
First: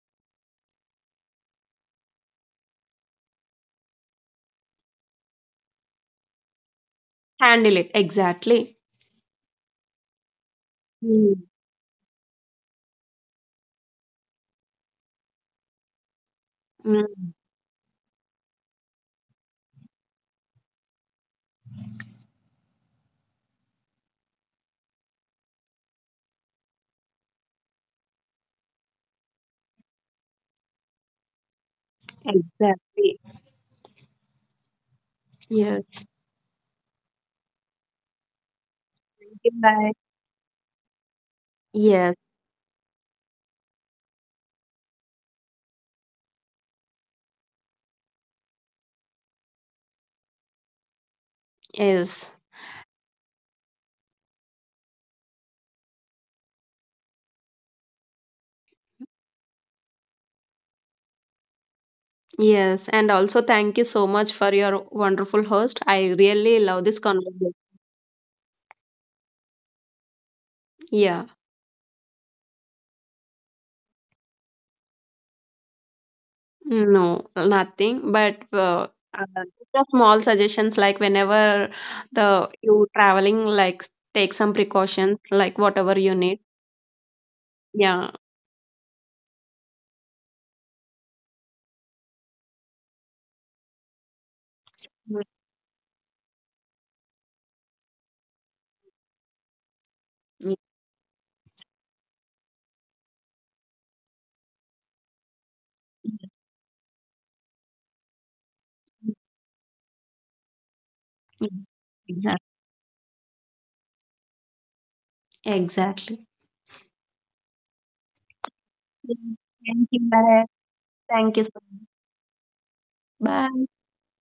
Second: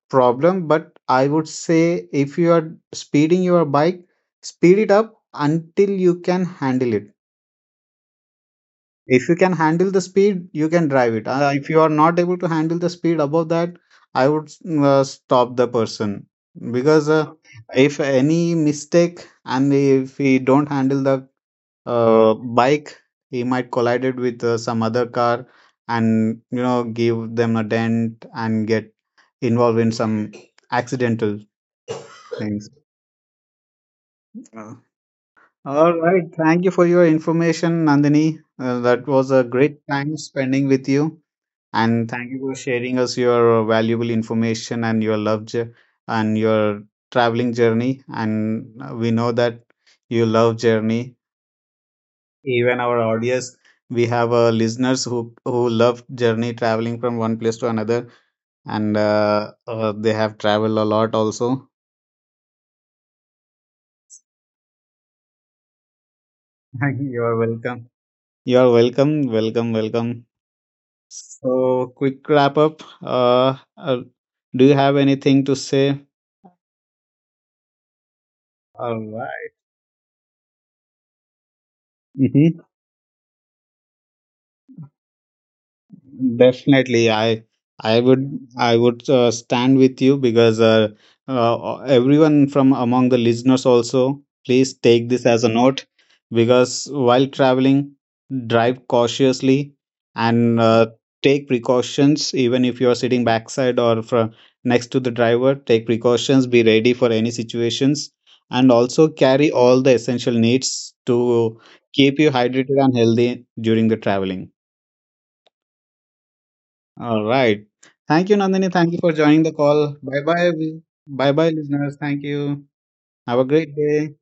Speaker 1: problem, but I would say if you are speeding your bike, speed it up until you can handle it.
Speaker 2: handle it exactly.
Speaker 1: If you can handle the speed you can drive it,
Speaker 2: Mm,
Speaker 1: if you are not able to handle the speed above that, I would stop the person, because
Speaker 2: mm,
Speaker 1: if any mistake and if he don't handle the bike, he might collide it with some other car, and you know give them a dent and get involved in some accidental things.
Speaker 2: exactly.
Speaker 1: Uh,
Speaker 2: Yes.
Speaker 1: all right, thank you for your information, nandini. Uh, that was
Speaker 2: Thank
Speaker 1: a
Speaker 2: you,
Speaker 1: great
Speaker 2: bye.
Speaker 1: time spending with you. And
Speaker 2: Yes,
Speaker 1: thank you for sharing us your valuable information and your and your traveling journey. And we know that you love journey.
Speaker 2: yes.
Speaker 1: Even our audience, we have listeners who love journey traveling from one place to another, and they have traveled a lot also.
Speaker 2: Yes, and also thank you so much for your wonderful host. I really love
Speaker 1: *laughs*
Speaker 2: this
Speaker 1: You are
Speaker 2: conversation.
Speaker 1: welcome. You are welcome, welcome, welcome.
Speaker 2: Yeah,
Speaker 1: So, quick wrap up. Do you have anything to say?
Speaker 2: no, nothing. But
Speaker 1: All
Speaker 2: uh,
Speaker 1: right.
Speaker 2: just small suggestions like whenever the
Speaker 1: Hmm.
Speaker 2: you traveling, like take some precautions, like whatever you need.
Speaker 1: Definitely, I
Speaker 2: Yeah.
Speaker 1: would I would stand with you because everyone from among the listeners also please take
Speaker 2: Mm,
Speaker 1: this as a note because while traveling, drive cautiously
Speaker 2: mm,
Speaker 1: and take precautions. Even if you are sitting backside or fr next to the driver, take
Speaker 2: mm,
Speaker 1: precautions. Be ready for any situations and also carry all the essential needs to
Speaker 2: mm.
Speaker 1: keep you
Speaker 2: Exactly.
Speaker 1: hydrated and healthy during the traveling.
Speaker 2: Exactly.
Speaker 1: All right. Thank you, Nandini. Thank you for joining the
Speaker 2: Thank
Speaker 1: call.
Speaker 2: you.
Speaker 1: Bye
Speaker 2: Bye.
Speaker 1: bye. Bye
Speaker 2: Thank you
Speaker 1: bye,
Speaker 2: so much.
Speaker 1: listeners. Thank you. Have a
Speaker 2: Bye.
Speaker 1: great day.